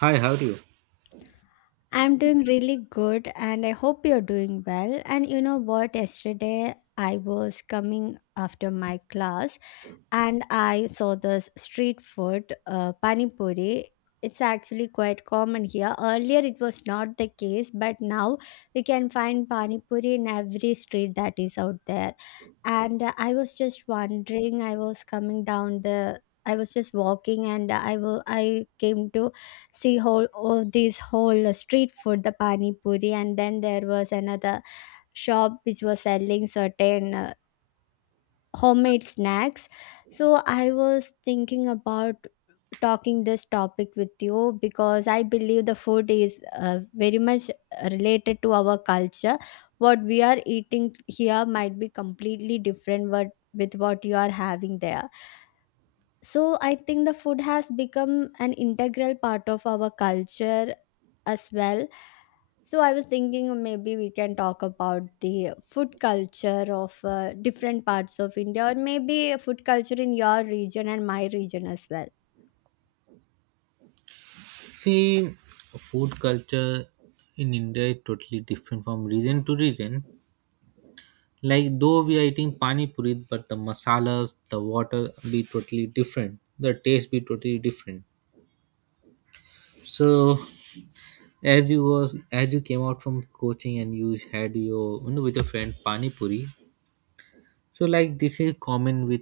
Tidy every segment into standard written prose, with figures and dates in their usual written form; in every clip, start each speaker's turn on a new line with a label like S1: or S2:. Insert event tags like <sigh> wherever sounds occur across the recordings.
S1: Hi, how do you?
S2: I'm doing really good and I hope you're doing well. And you know what? Yesterday I was coming after my class and I saw this street food, pani puri. It's actually quite common here. Earlier it was not the case, but now we can find pani puri in every street that is out there. And I was just wondering, I was coming down the I was just walking and I came to see whole oh, this whole street food, the pani puri, and then there was another shop which was selling certain homemade snacks. So I was thinking about talking this topic with you because I believe the food is very much related to our culture. What we are eating here might be completely different, what with what you are having there. So I think the food has become an integral part of our culture as well. So I was thinking maybe we can talk about the food culture of different parts of India, or maybe food culture in your region and my region as well.
S1: See, food culture in India is totally different from region to region. Like, though we are eating pani puri, but the masalas, the water be totally different. The taste be totally different. So, as you came out from coaching and you had your with your friend pani puri. So, like this is common with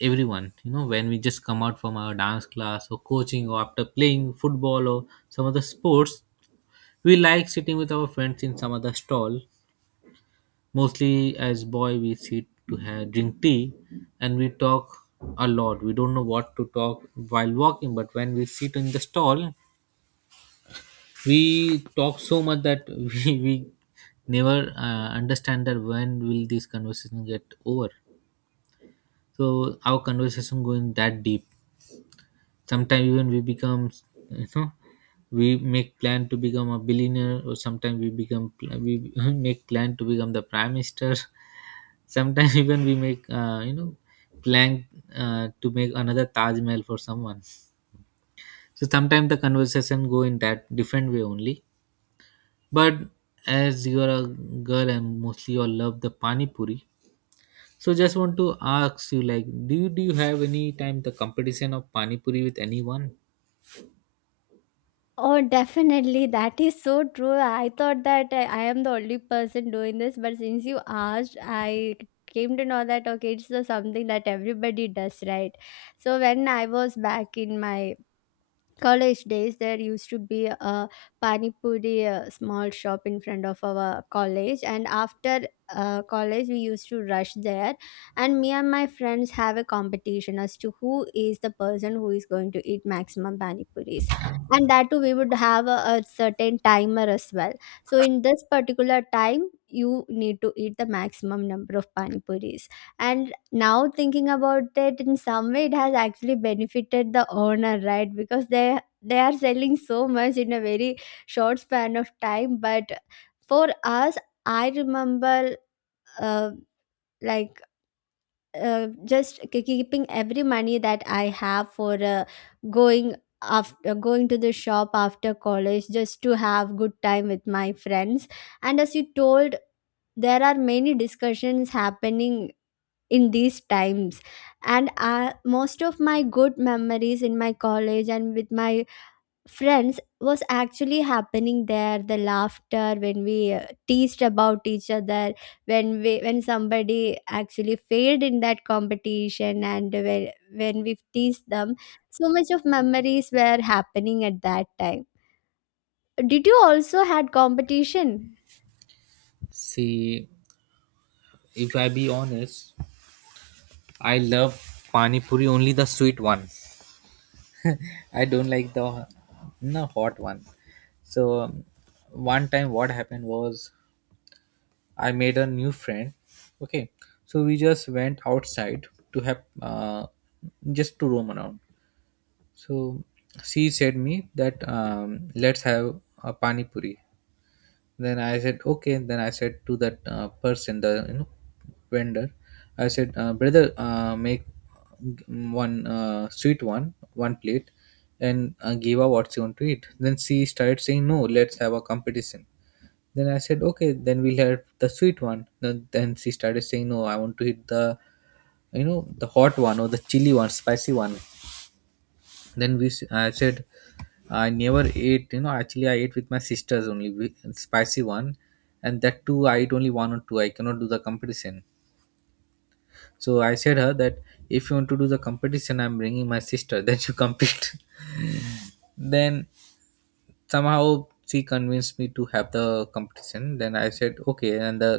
S1: everyone. You know, when we just come out from our dance class or coaching or after playing football or some other sports, we like sitting with our friends in some other stall. Mostly as boy we sit to have drink tea, and we talk a lot. We don't know what to talk while walking, but when we sit in the stall, we talk so much that <laughs> we never understand that when will this conversation get over. So our conversation going that deep. Sometimes even we become, you know we make plan to become a billionaire, or sometimes we <laughs> make plan to become the prime minister. Sometimes <laughs> even we make plan to make another Taj Mahal for someone. So sometimes the conversation go in that different way only. But as you are a girl and mostly you love the pani puri, so just want to ask you, like, do you have any time the competition of pani puri with anyone?
S2: Oh, definitely. That is so true. I thought that I am the only person doing this, but since you asked, I came to know that, okay, it's the something that everybody does, right? So when I was back in my college days, there used to be a pani puri small shop in front of our college, and after college we used to rush there, and me and my friends have a competition as to who is the person who is going to eat maximum pani puris. And that too, we would have a certain timer as well. So in this particular time you need to eat the maximum number of pani puris. And now thinking about it, in some way it has actually benefited the owner, right? Because they are selling so much in a very short span of time. But for us, I remember uh, like just keeping every money that I have for going, after going to the shop after college just to have good time with my friends. And as you told, there are many discussions happening in these times. And most of my good memories in my college and with my friends was actually happening there, the laughter when we teased about each other, when we, when somebody actually failed in that competition, and when we teased them, so much of memories were happening at that time. Did you also had competition?
S1: See, if I be honest, I love pani puri only the sweet one. I don't like the no hot one. So one time what happened was I made a new friend. Okay, so we just went outside to have, just to roam around. So she said me that, let's have a pani puri. Then I said, okay. Then I said to that person, the vendor, I said, brother, make one sweet one, one plate, and give her what she want to eat. Then she started saying, no, let's have a competition. Then I said, okay, then we'll have the sweet one. Then she started saying, no, I want to eat the the hot one or the chili one, spicy one. I said, I never ate, actually I ate with my sisters only, spicy one, and that too I ate only one or two. I cannot do the competition. So I said her that if you want to do the competition, I'm bringing my sister <laughs> that you compete. <laughs> Then somehow she convinced me to have the competition. Then I said, okay. And the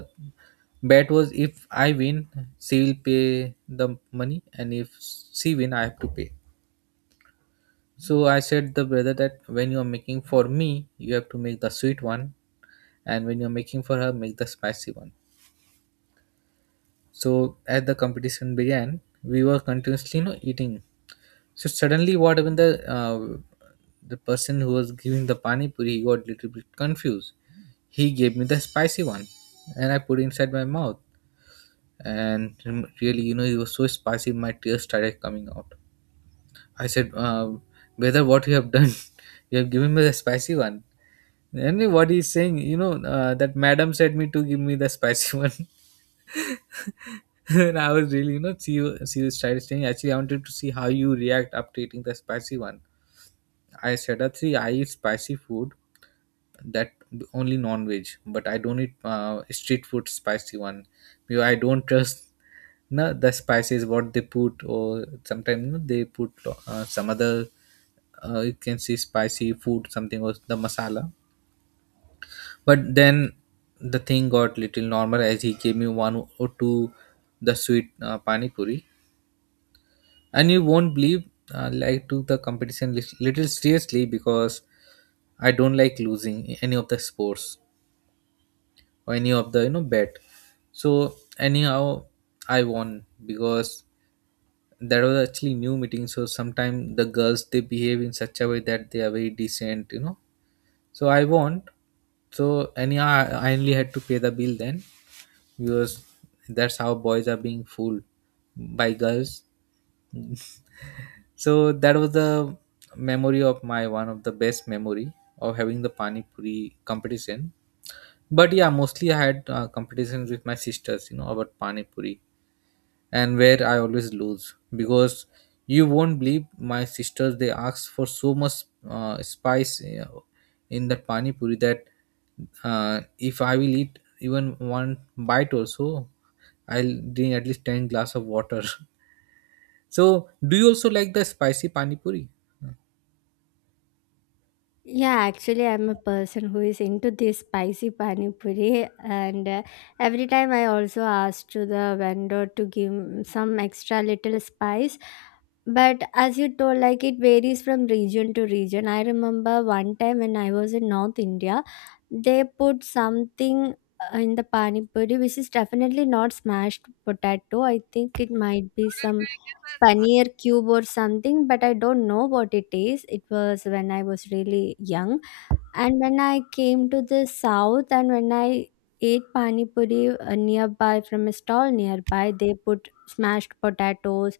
S1: bet was if I win, she will pay the money, and if she win, I have to pay. So I said the brother that when you are making for me, you have to make the sweet one, and when you are making for her, make the spicy one. So as the competition began, we were continuously, eating. So suddenly, what happened? The person who was giving the pani puri, he got little bit confused. He gave me the spicy one, and I put inside my mouth. And really, it was so spicy, my tears started coming out. I said, "Brother, what you have done? <laughs> you have given me the spicy one." And what he's saying, that madam said me to give me the spicy <laughs> one. And I was really, she was trying to saying, actually, I wanted to see how you react after eating the spicy one. I said, actually, I eat spicy food, that only non-veg, but I don't eat street food spicy one. Because I don't trust no the spices what they put, or sometimes, they put some other, you can say spicy food something or the masala. But then the thing got little normal as he gave me one or two the sweet pani puri, and you won't believe, like, took the competition little seriously because I don't like losing in any of the sports or any of the bet. So anyhow, I won because that was actually new meeting. So sometimes the girls they behave in such a way that they are very decent. So I won. So anyhow, I only had to pay the bill then, because that's how boys are being fooled by girls. So that was the memory of my one of the best memory of having the pani puri competition. But yeah, mostly I had competitions with my sisters, about pani puri, and where I always lose because you won't believe, my sisters they ask for so much spice in that pani puri that, if I will eat even one bite also, I'll drink at least 10 glass of water. <laughs> So do you also like the spicy pani puri?
S2: Yeah, actually, I'm a person who is into this spicy pani puri, and every time I also ask to the vendor to give some extra little spice. But as you told, like, it varies from region to region. I remember one time when I was in North India, they put something in the pani puri, which is definitely not smashed potato. I think it might be some paneer cube or something, but I don't know what it is. It was when I was really young, and when I came to the south, and when I ate pani puri nearby, from a stall nearby, they put smashed potatoes,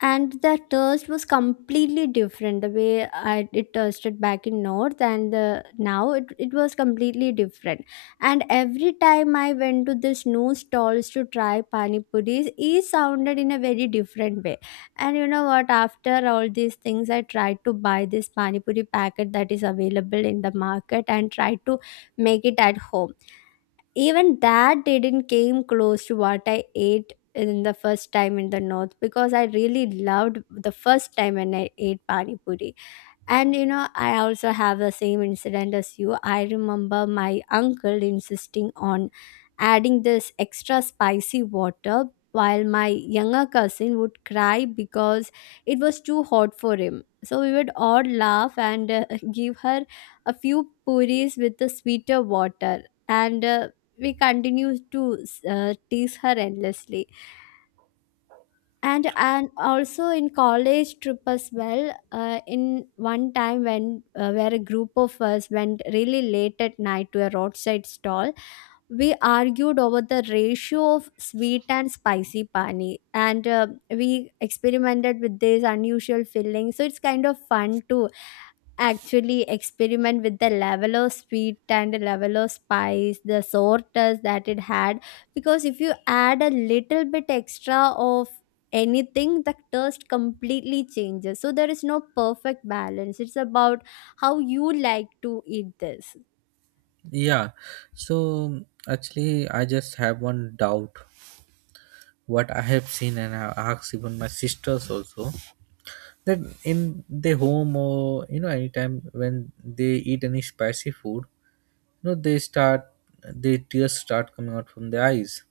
S2: and the taste was completely different. The way I, it tasted back in north, and the now it was completely different. And every time I went to this new stalls to try pani puris, it sounded in a very different way. And you know what, after all these things, I tried to buy this pani puri packet that is available in the market and tried to make it at home. Even that didn't came close to what I ate in the first time in the north, because I really loved the first time when I ate pani puri. And you know, I also have the same incident as you. I remember my uncle insisting on adding this extra spicy water while my younger cousin would cry because it was too hot for him. So we would all laugh, and <laughs> give her a few puris with the sweeter water. And we continued to tease her endlessly. And also in college trip as well, in one time when where a group of us went really late at night to a roadside stall, we argued over the ratio of sweet and spicy pani, and we experimented with this unusual filling. So it's kind of fun to actually experiment with the level of sweet and the level of spice, the sorters that it had. Because if you add a little bit extra of anything, the taste completely changes. So there is no perfect balance. It's about how you like to eat this.
S1: Yeah. So actually I just have one doubt what I have seen, and I asked even my sisters also that in the home or, anytime when they eat any spicy food, they start their tears start coming out from their eyes.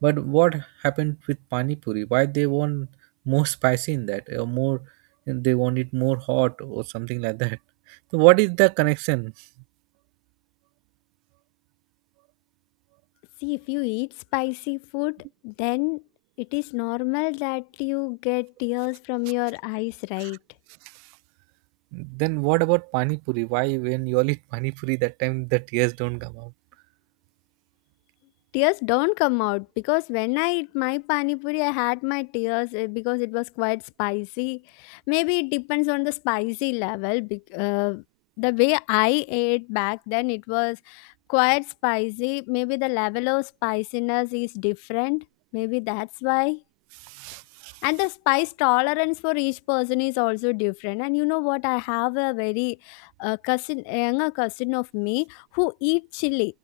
S1: But what happened with pani puri? Why they want more spicy in that, or more, they want it more hot or something like that? So what is the connection?
S2: See, if you eat spicy food, then it is normal that you get tears from your eyes, right?
S1: Then what about pani puri? Why when you all eat pani puri that time the tears don't come out?
S2: Tears don't come out, because when I eat my pani puri, I had my tears because it was quite spicy. Maybe it depends on the spicy level. The way I ate back then, it was quite spicy. Maybe the level of spiciness is different. Maybe that's why. And the spice tolerance for each person is also different. And you know what? I have a very cousin, younger cousin of me who eat chili.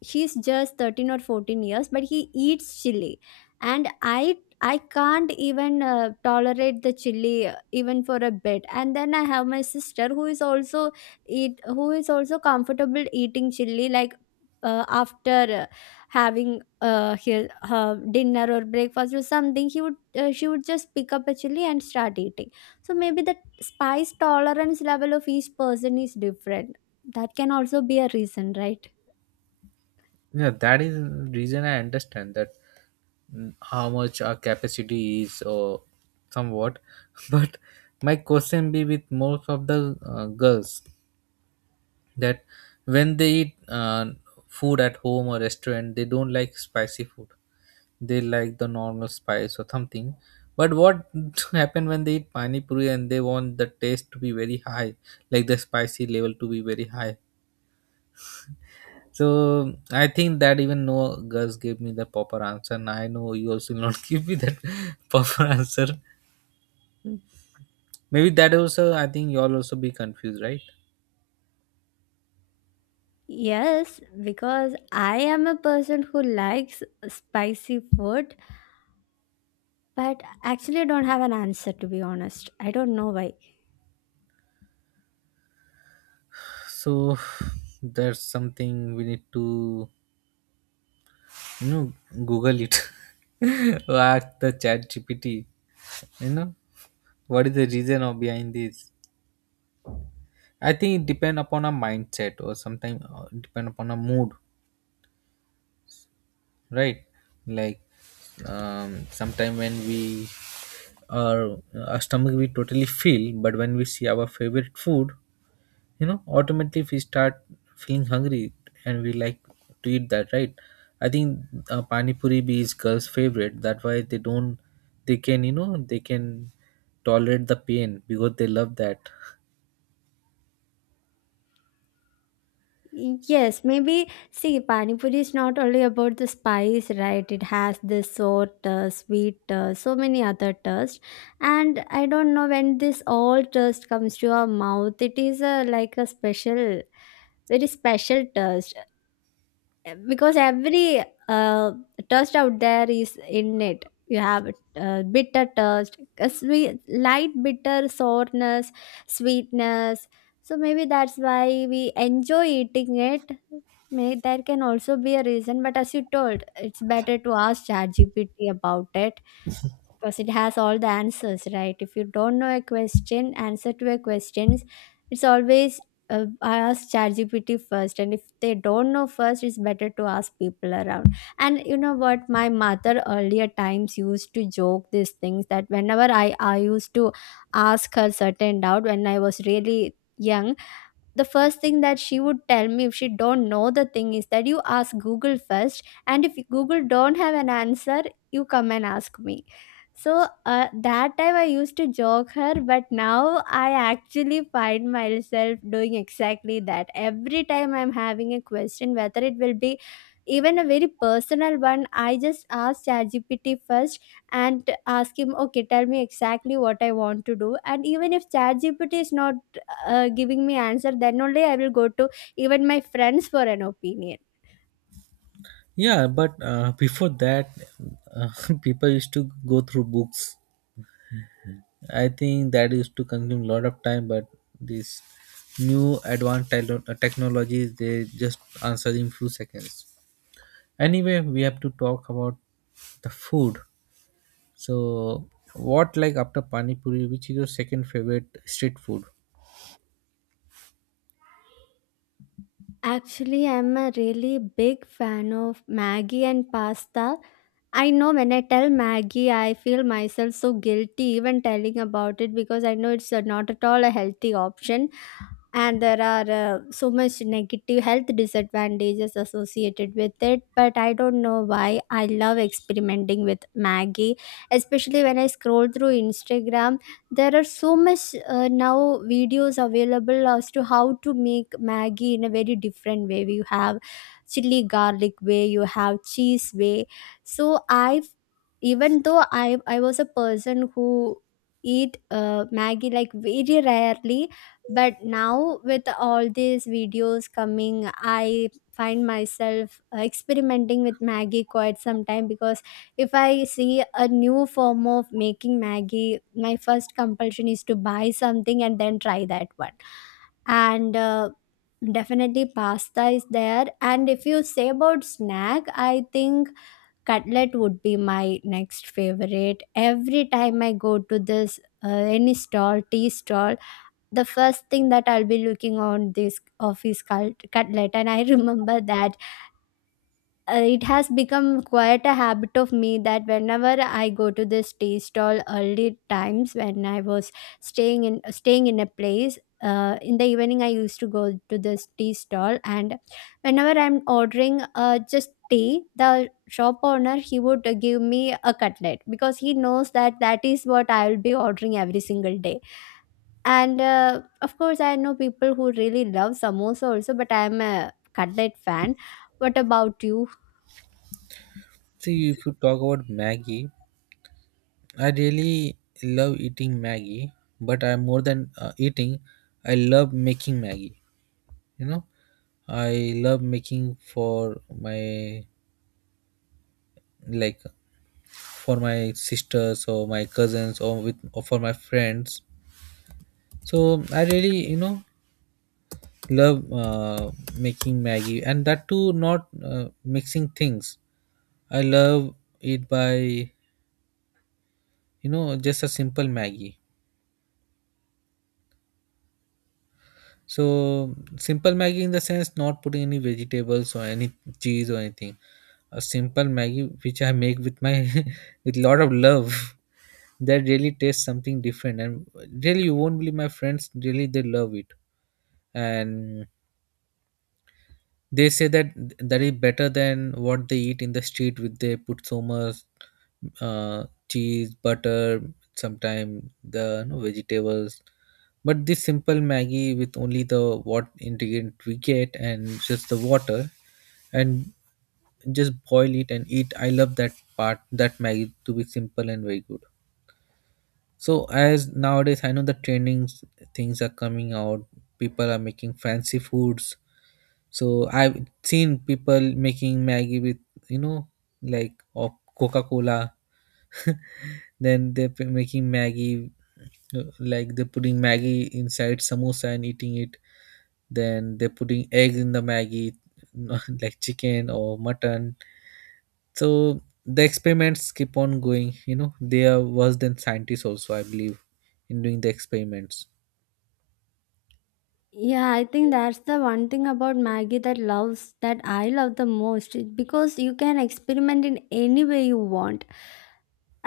S2: He's just 13 or 14 years, but he eats chili. And I can't even tolerate the chili even for a bit. And then I have my sister who is also eat who is also comfortable eating chili. Like, after having her dinner or breakfast or something, he would she would just pick up a chili and start eating. So maybe the spice tolerance level of each person is different. That can also be a reason, right?
S1: Yeah, that is reason I understand that, how much our capacity is or somewhat. <laughs> But my question be with most of the girls that when they eat food at home or restaurant, they don't like spicy food. They like the normal spice or something. But what <laughs> happen when they eat pani puri and they want the taste to be very high, like the spicy level to be very high? So I think that even no girls gave me the proper answer. And I know you also will not <laughs> give me that <laughs> proper answer. Maybe that also I think you all also be confused, right?
S2: Yes, because I am a person who likes spicy food, but actually don't have an answer, to be honest. I don't know why.
S1: So there's something we need to, you know Google it. <laughs> Or ask the chat GPT. You know? What is the reason of behind this? I think it depend upon a mindset, or sometimes depend upon a mood. Right, like, sometime when we, our our stomach we totally feel, but when we see our favorite food, automatically we start feeling hungry, and we like to eat that, right? I think pani puri be is girls favorite, that why they don't, they can tolerate the pain because they love that.
S2: Yes, maybe, see, pani puri is not only about the spice, right? It has this sour taste, sweet taste, so many other tastes. And I don't know, when this all taste comes to your mouth, it is a like a special, very special taste. Because every touch out there is in it. You have bitter touch, a sweet, light, bitter sourness, sweetness, so maybe that's why we enjoy eating it. May, there can also be a reason, but as you told, it's better to ask ChatGPT about it, because it has all the answers, right? If you don't know a question, answer to a questions, it's always I ask ChatGPT first, and if they don't know first, it's better to ask people around. And you know what? My mother earlier times used to joke these things, that whenever I used to ask her certain doubt when I was really young, the first thing that she would tell me, if she don't know the thing, is that you ask Google first, and if Google don't have an answer, you come and ask me. So that time I used to joke her, but now I actually find myself doing exactly that. Every time I'm having a question, whether it will be even a very personal one, I just ask ChatGPT first, and ask him, okay, tell me exactly what I want to do. And even if ChatGPT is not giving me answer, then only I will go to even my friends for an opinion.
S1: Yeah, but <laughs> before that, uh, <laughs> people used to go through books. I think that used to consume a lot of time, but this new advanced technologies, they just answer in few seconds. Anyway, we have to talk about the food. So, what, like, after pani puri, which is your second favorite street food?
S2: Actually, I'm a really big fan of Maggie and pasta. I know when I tell Maggie, I feel myself so guilty even telling about it, because I know it's not at all a healthy option, and there are so much negative health disadvantages associated with it. But I don't know why I love experimenting with Maggie, especially when I scroll through Instagram. There are so much now videos available as to how to make Maggie in a very different way. You have chili garlic way, you have cheese way. So I've, even though I was a person who eat Maggie like very rarely, but now with all these videos coming, I find myself experimenting with Maggie quite some time. Because if I see a new form of making Maggie, my first compulsion is to buy something and then try that one. And definitely pasta is there. And if you say about snack, I think cutlet would be my next favorite. Every time I go to this any stall, tea stall, the first thing that I'll be looking on this office cutlet. And I <laughs> remember that it has become quite a habit of me that whenever I go to this tea stall, early times when I was staying in a place. In the evening, I used to go to this tea stall, and whenever I'm ordering just tea, the shop owner he would give me a cutlet because he knows that that is what I will be ordering every single day. And of course, I know people who really love samosa also, but I'm a cutlet fan. What about you?
S1: See, if you talk about Maggie, I really love eating Maggie, but I'm more than eating. I love making Maggie. You know, I love making like for my sisters or my cousins, or for my friends. So I really, love uh, making Maggie, and that too not uh, mixing things. I love it by, just a simple Maggie. So simple Maggie in the sense, not putting any vegetables or any cheese or anything, a simple Maggie which I make with my <laughs> with lot of love, that really tastes something different. And really, you won't believe, my friends really they love it. And they say that that is better than what they eat in the street, with they put so much uh, cheese, butter, sometimes the, vegetables. But this simple Maggie with only the what ingredient we get and just the water, and just boil it and eat. I love that part, that Maggie to be simple and very good. So as nowadays I know the trending things are coming out, people are making fancy foods. So I've seen people making Maggie with, you know like, or Coca Cola. <laughs> Then making Maggie like, they're putting Maggie inside samosa and eating it. Then they're putting egg in the Maggie, <laughs> like chicken or mutton. So the experiments keep on going. You know they are worse than scientists also. I believe in doing the experiments.
S2: Yeah, I think that's the one thing about Maggie that loves that I love the most because you can experiment in any way you want.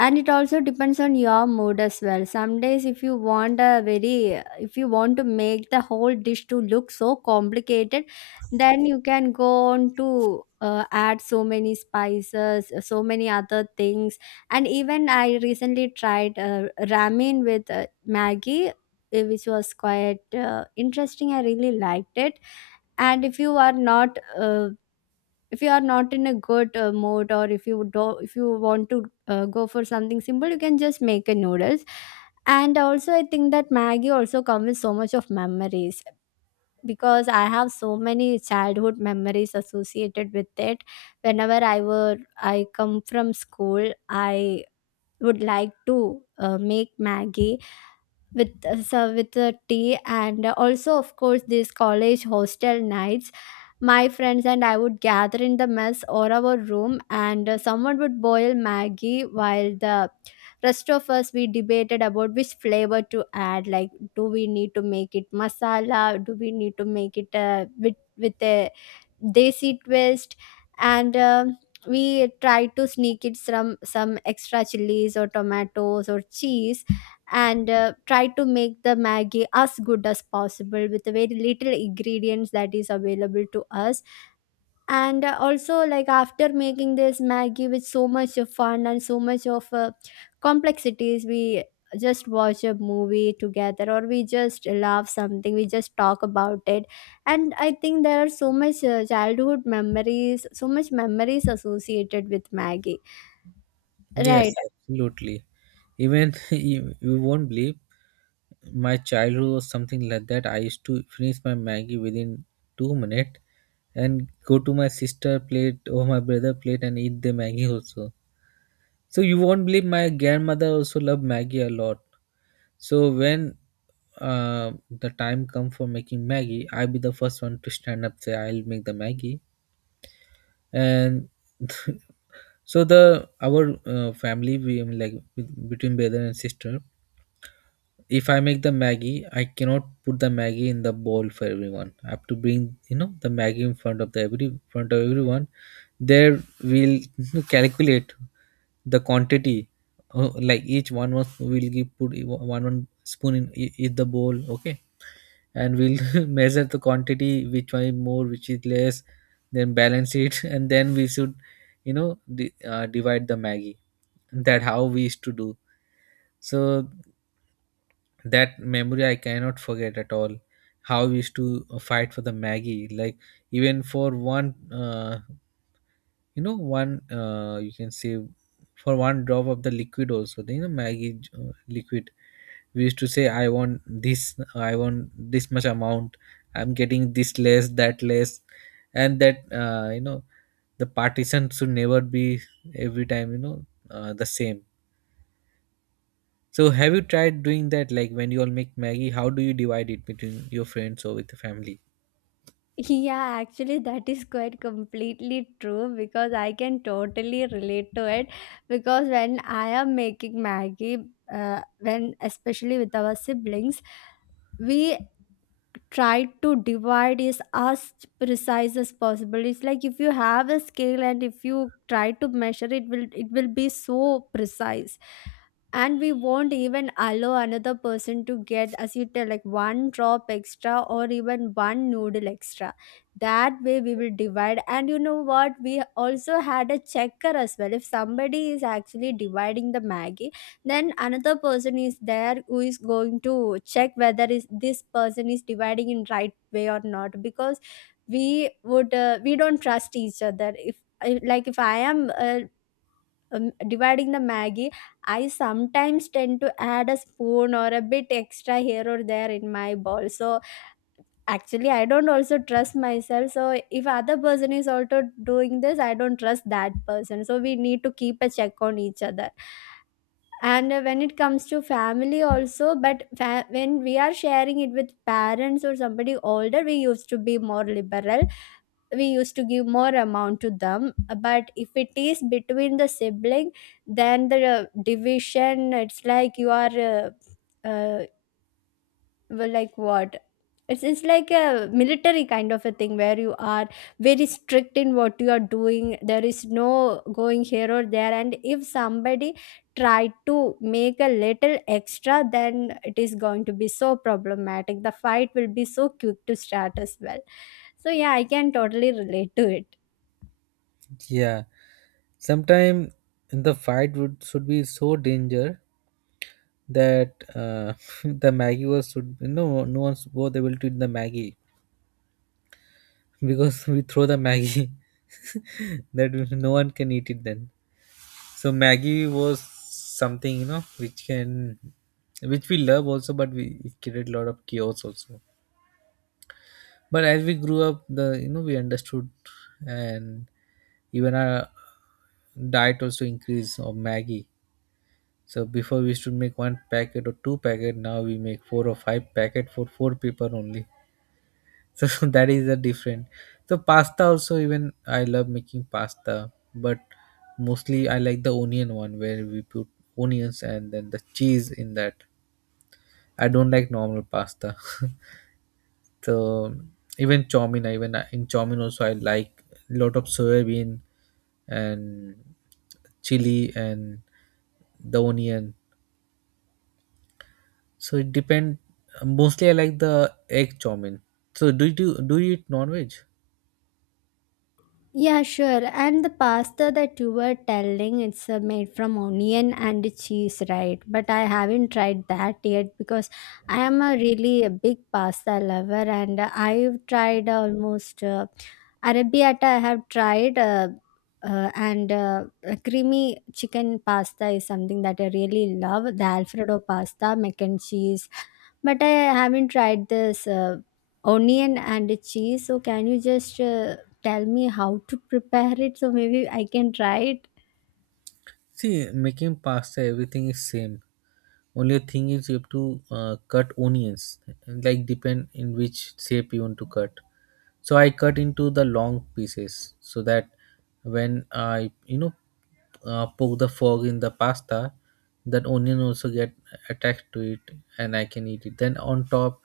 S2: And it also depends on your mood as well. Some days if you want a very, if you want to make the whole dish to look so complicated, then you can go on to add so many spices, so many other things. And even I recently tried ramen with maggie, which was quite interesting. I really liked it. And if you are not if you are not in a good mood, or if you do, if you want to go for something simple, you can just make a noodles. And also I think that maggie also comes with so much of memories because I have so many childhood memories associated with it. Whenever I were I come from school, I would like to make maggie with tea, and also of course these college hostel nights, my friends and I would gather in the mess or our room, and someone would boil maggie while the rest of us, we debated about which flavor to add. Like, do we need to make it masala, do we need to make it with a desi twist? And we tried to sneak it some extra chilies or tomatoes or cheese, and try to make the maggi as good as possible with the very little ingredients that is available to us. And also, like, after making this maggi with so much of fun and so much of complexities, we just watch a movie together, or we just love something, we just talk about it. And I think there are so much childhood memories, so much memories associated with maggie,
S1: Yes,
S2: right?
S1: absolutely. Even <laughs> you won't believe, my childhood was something like that. I used to finish my Maggie within 2 minutes and go to my sister plate or my brother plate and eat the Maggie also. So you won't believe, my grandmother also loved Maggie a lot. So when the time come for making Maggie, I'll be the first one to stand up say I'll make the Maggie and <laughs> so the our family we between brother and sister, if I make the Maggie, I cannot put the Maggie in the bowl for everyone. I have to bring the Maggie in front of the every front of everyone. There we'll <laughs> calculate the quantity. Like each one was will give put one one spoon in each the bowl. Okay, and we'll <laughs> measure the quantity, which one is more, which is less. Then balance it, <laughs> and then we should you know divide the Maggie. That how we used to do. So that memory I cannot forget at all, how we used to fight for the Maggie, like even for one you can say, for one drop of the liquid also, the Maggie liquid. We used to say I want this, I want this much amount. I'm getting this less, that less. And that you know the partition should never be every time, the same. So have you tried doing that? Like when you all make Maggie, how do you divide it between your friends or with the family?
S2: Yeah, actually, that is quite completely true because I can totally relate to it. Because when I am making Maggie, when especially with our siblings, we tried to divide is as precise as possible. It's like if you have a scale and if you try to measure it, will it will be so precise. And we won't even allow another person to get, as you tell, like one drop extra or even one noodle extra. That way we will divide. And you know what, we also had a checker as well. If somebody is actually dividing the maggie, then another person is there who is going to check whether is this person is dividing in right way or not, because we would we don't trust each other. If like if I am dividing the maggie, I sometimes tend to add a spoon or a bit extra here or there in my bowl. So actually I don't also trust myself. So if other person is also doing this, I don't trust that person, so we need to keep a check on each other. And when it comes to family also, but when we are sharing it with parents or somebody older, we used to be more liberal. We used to give more amount to them. But if it is between the sibling, then the division, it's like you are uh, well, like what, it's like a military kind of a thing where you are very strict in what you are doing. There is no going here or there. And if somebody tried to make a little extra, then it is going to be so problematic. The fight will be so quick to start as well. So, yeah, I can totally relate to it.
S1: Yeah, sometimes the fight would should be so danger that <laughs> the Maggie was should, no, no one was able to eat the Maggie because <laughs> we throw the Maggie <laughs> that no one can eat it then. So Maggie was something which we love also, but we it created a lot of chaos also. But as we grew up, the you know we understood, and even our diet also increased of Maggie. So before we used to make one packet or two packet, now we make four or five packet for four people only. <laughs> So, that is the different. So pasta also, even I love making pasta, but mostly I like the onion one where we put onions and then the cheese in that. I don't like normal pasta. <laughs> So even chow mein, even in chow mein also I like lot of soybean and chili and the onion. So it depend. Mostly I like the egg chow mein. So do you eat non veg?
S2: Yeah, sure. And the pasta that you were telling, it's made from onion and cheese, right? But I haven't tried that yet because I am a really a big pasta lover, and I've tried almost arrabbiata. I have tried. And a creamy chicken pasta is something that I really love. The Alfredo pasta, mac and cheese, but I haven't tried this onion and cheese. So can you just tell me how to prepare it, so maybe I can try it?
S1: See, making pasta everything is same. Only thing is you have to cut onions, like depend in which shape you want to cut. So I cut into the long pieces so that when I poke the fork in the pasta, that onion also get attached to it and I can eat it. Then on top,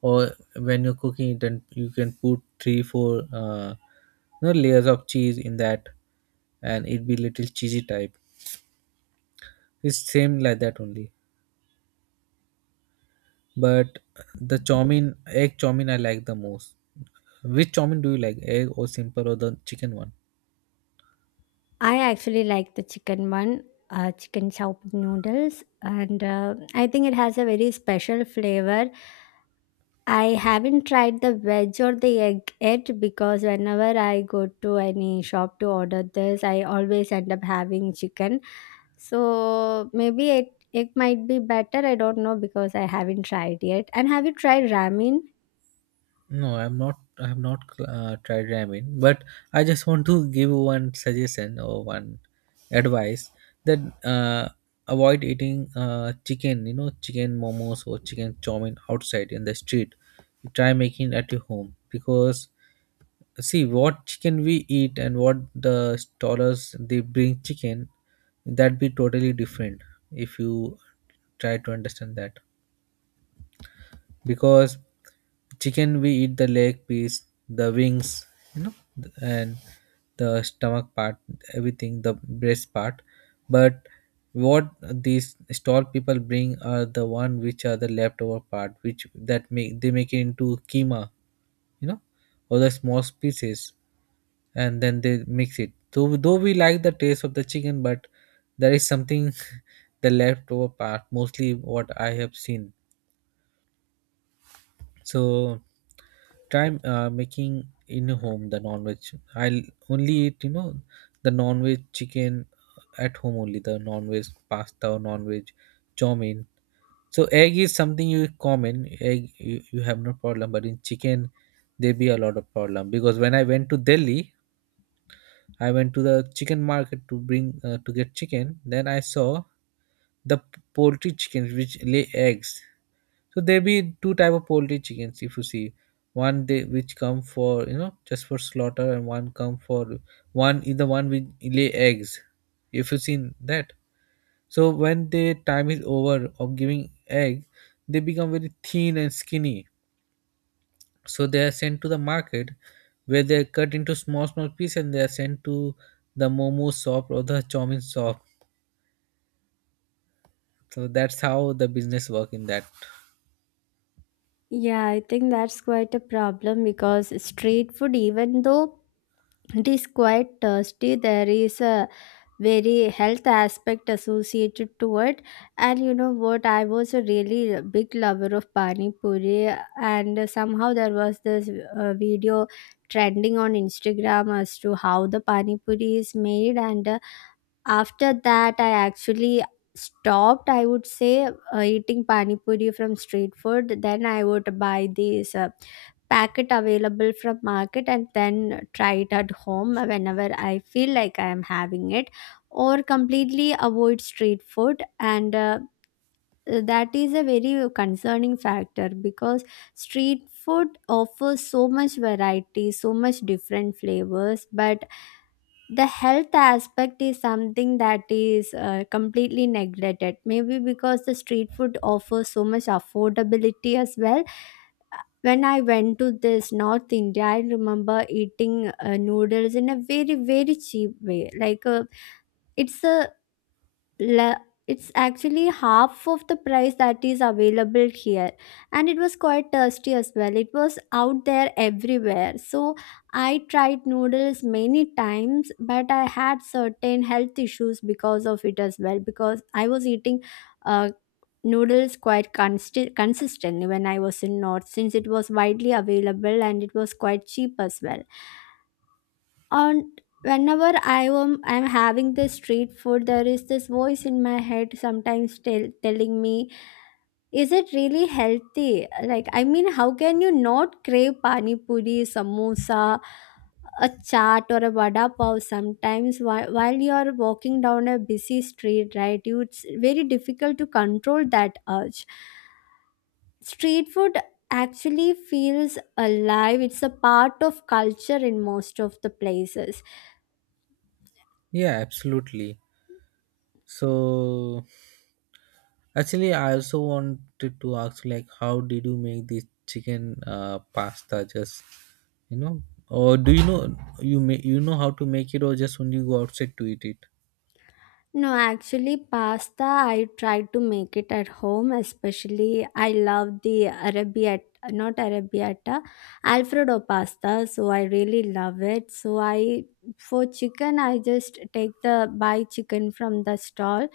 S1: or when you're cooking it, then you can put three four layers of cheese in that, and it be little cheesy type. It's same like that only. But the chowmin, egg chowmin, I like the most. Which chowmin do you like, egg or simple or the chicken one?
S2: I actually like the chicken one, chicken chow noodles, and I think it has a very special flavor. I haven't tried the veg or the egg yet because whenever I go to any shop to order this, I always end up having chicken. So maybe it might be better. I don't know because I haven't tried yet. And have you tried ramen?
S1: No, I'm not. I have not tried ramen, but I just want to give one suggestion or one advice that uh, avoid eating chicken. You know, chicken momos or chicken chowmin outside in the street. Try making at your home, because see what chicken we eat and what the stallers they bring chicken, that be totally different. If you try to understand that, because chicken we eat the leg piece, the wings, you know and the stomach part, everything, the breast part. But what these stall people bring are the one which are the leftover part, which that make they make it into keema, you know or the small pieces, and then they mix it. Though we like the taste of the chicken, but there is something, <laughs> the leftover part mostly what I have seen. So try making in home the non-veg. I'll only eat the non-veg chicken at home only, the non-veg pasta or non-veg chow mein. So egg is something you common egg you have no problem, but in chicken there be a lot of problem. Because when I went to Delhi, I went to the chicken market to bring to get chicken. Then I saw the poultry chickens which lay eggs. So there be two type of poultry chickens, if you see. One they which come for you know just for slaughter and one come for one is the one which lay eggs. If you seen that, so when their time is over of giving egg, they become very thin and skinny. So they are sent to the market where they are cut into small small pieces, and they are sent to the momo shop or the chowmin shop. So that's how the business work in that.
S2: Yeah, I think that's quite a problem because street food, even though it is quite tasty, there is a very health aspect associated to it. And you know what? I was a really big lover of pani puri, and somehow there was this video trending on Instagram as to how the pani puri is made. And after that I actually stopped, I would say, eating pani puri from street food. Then I would buy these packet available from market and then try it at home whenever I feel like I am having it, or completely avoid street food. And that is a very concerning factor, because street food offers so much variety, so much different flavors, but the health aspect is something that is completely neglected, maybe because the street food offers so much affordability as well. When I went to this north India, I remember eating noodles in a very very cheap way, like, it's a le- it's actually half of the price that is available here, and it was quite tasty as well. It was out there everywhere. So I tried noodles many times, but I had certain health issues because of it as well, because I was eating uh, noodles quite consistently when I was in north, since it was widely available and it was quite cheap as well. And whenever I'm having this street food, there is this voice in my head sometimes telling me, is it really healthy? Like, I mean, how can you not crave pani puri, samosa, a chaat or a vada pav sometimes while you're walking down a busy street, right? You, it's very difficult to control that urge. Street food actually feels alive. It's a part of culture in most of the places.
S1: Yeah, absolutely. So actually, I also wanted to ask like, how did you make this chicken pasta? Just you know, or do you know you know how to make it, or just only go outside to eat it?
S2: No, actually, pasta, I try to make it at home, especially I love the Arabiata, not Arabiata, Alfredo pasta. So I really love it. So I, for chicken, I just take the, buy chicken from the stall.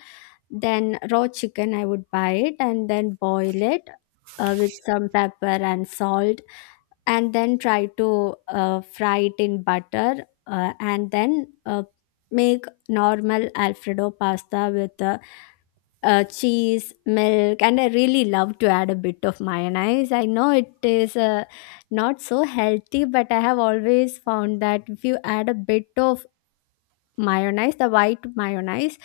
S2: Then raw chicken, I would buy it and then boil it with some pepper and salt, and then try to fry it in butter, and then make normal alfredo pasta with cheese, milk. And I really love to add a bit of mayonnaise. I know it is not so healthy, but I have always found that if you add a bit of mayonnaise, the white mayonnaise,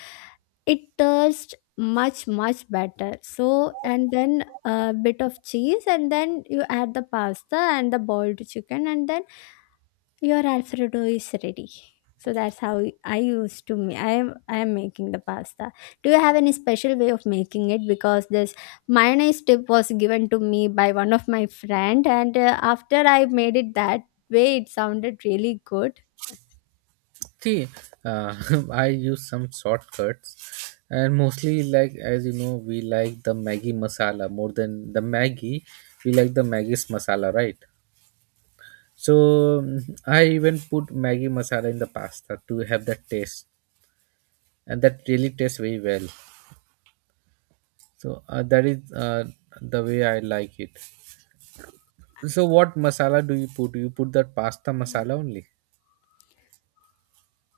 S2: it tastes much much better. So, and then a bit of cheese, and then you add the pasta and the boiled chicken, and then your alfredo is ready. So that's how I used to I am, I am making the pasta. Do you have any special way of making it? Because this mayonnaise tip was given to me by one of my friend, and after I made it that way, it sounded really good.
S1: See, uh, <laughs> I use some shortcuts, and mostly like as you know, we like the Maggi masala more than the Maggi. We like the Maggi's masala, right? So mm, I even put Maggi masala in the pasta to have that taste, and that really tastes very well. So that is the way I like it. So what masala do you put? You put that pasta masala only?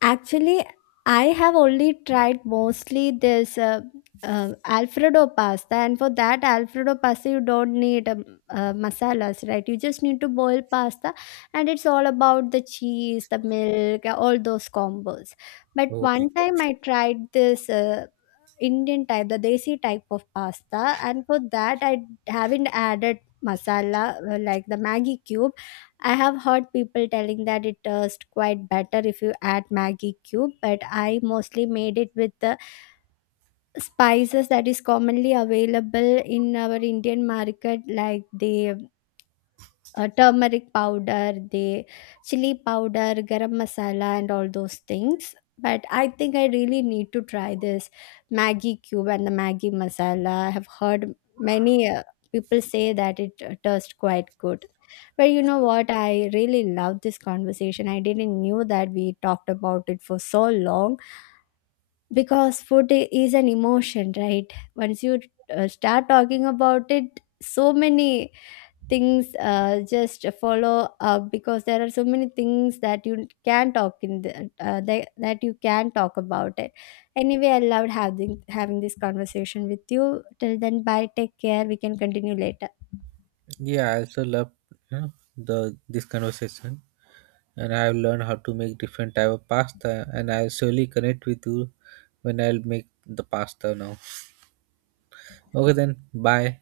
S2: Actually, I have only tried mostly this Alfredo pasta, and for that Alfredo pasta, you don't need masalas, right? You just need to boil pasta, and it's all about the cheese, the milk, all those combos. But
S1: Oh my
S2: one
S1: God.
S2: time I tried this. Indian type, the desi type of pasta, and for that I haven't added masala, like the Maggi cube. I have heard people telling that it tastes quite better if you add Maggi cube, but I mostly made it with the spices that is commonly available in our Indian market, like the turmeric powder, the chili powder, garam masala, and all those things. But I think I really need to try this maggi cube and the maggi masala. I have heard many people say that it tastes quite good. But you know what? I really love this conversation. I didn't knew that we talked about it for so long, because food is an emotion, right? Once you start talking about it, so many things just follow up, because there are so many things that you can talk in the, that you can talk about it. Anyway, I loved having this conversation with you. Till then, bye, take care. We can continue later.
S1: Yeah, I also love the this conversation, and I have learned how to make different type of pasta, and I'll surely connect with you when I'll make the pasta now. Okay, then bye.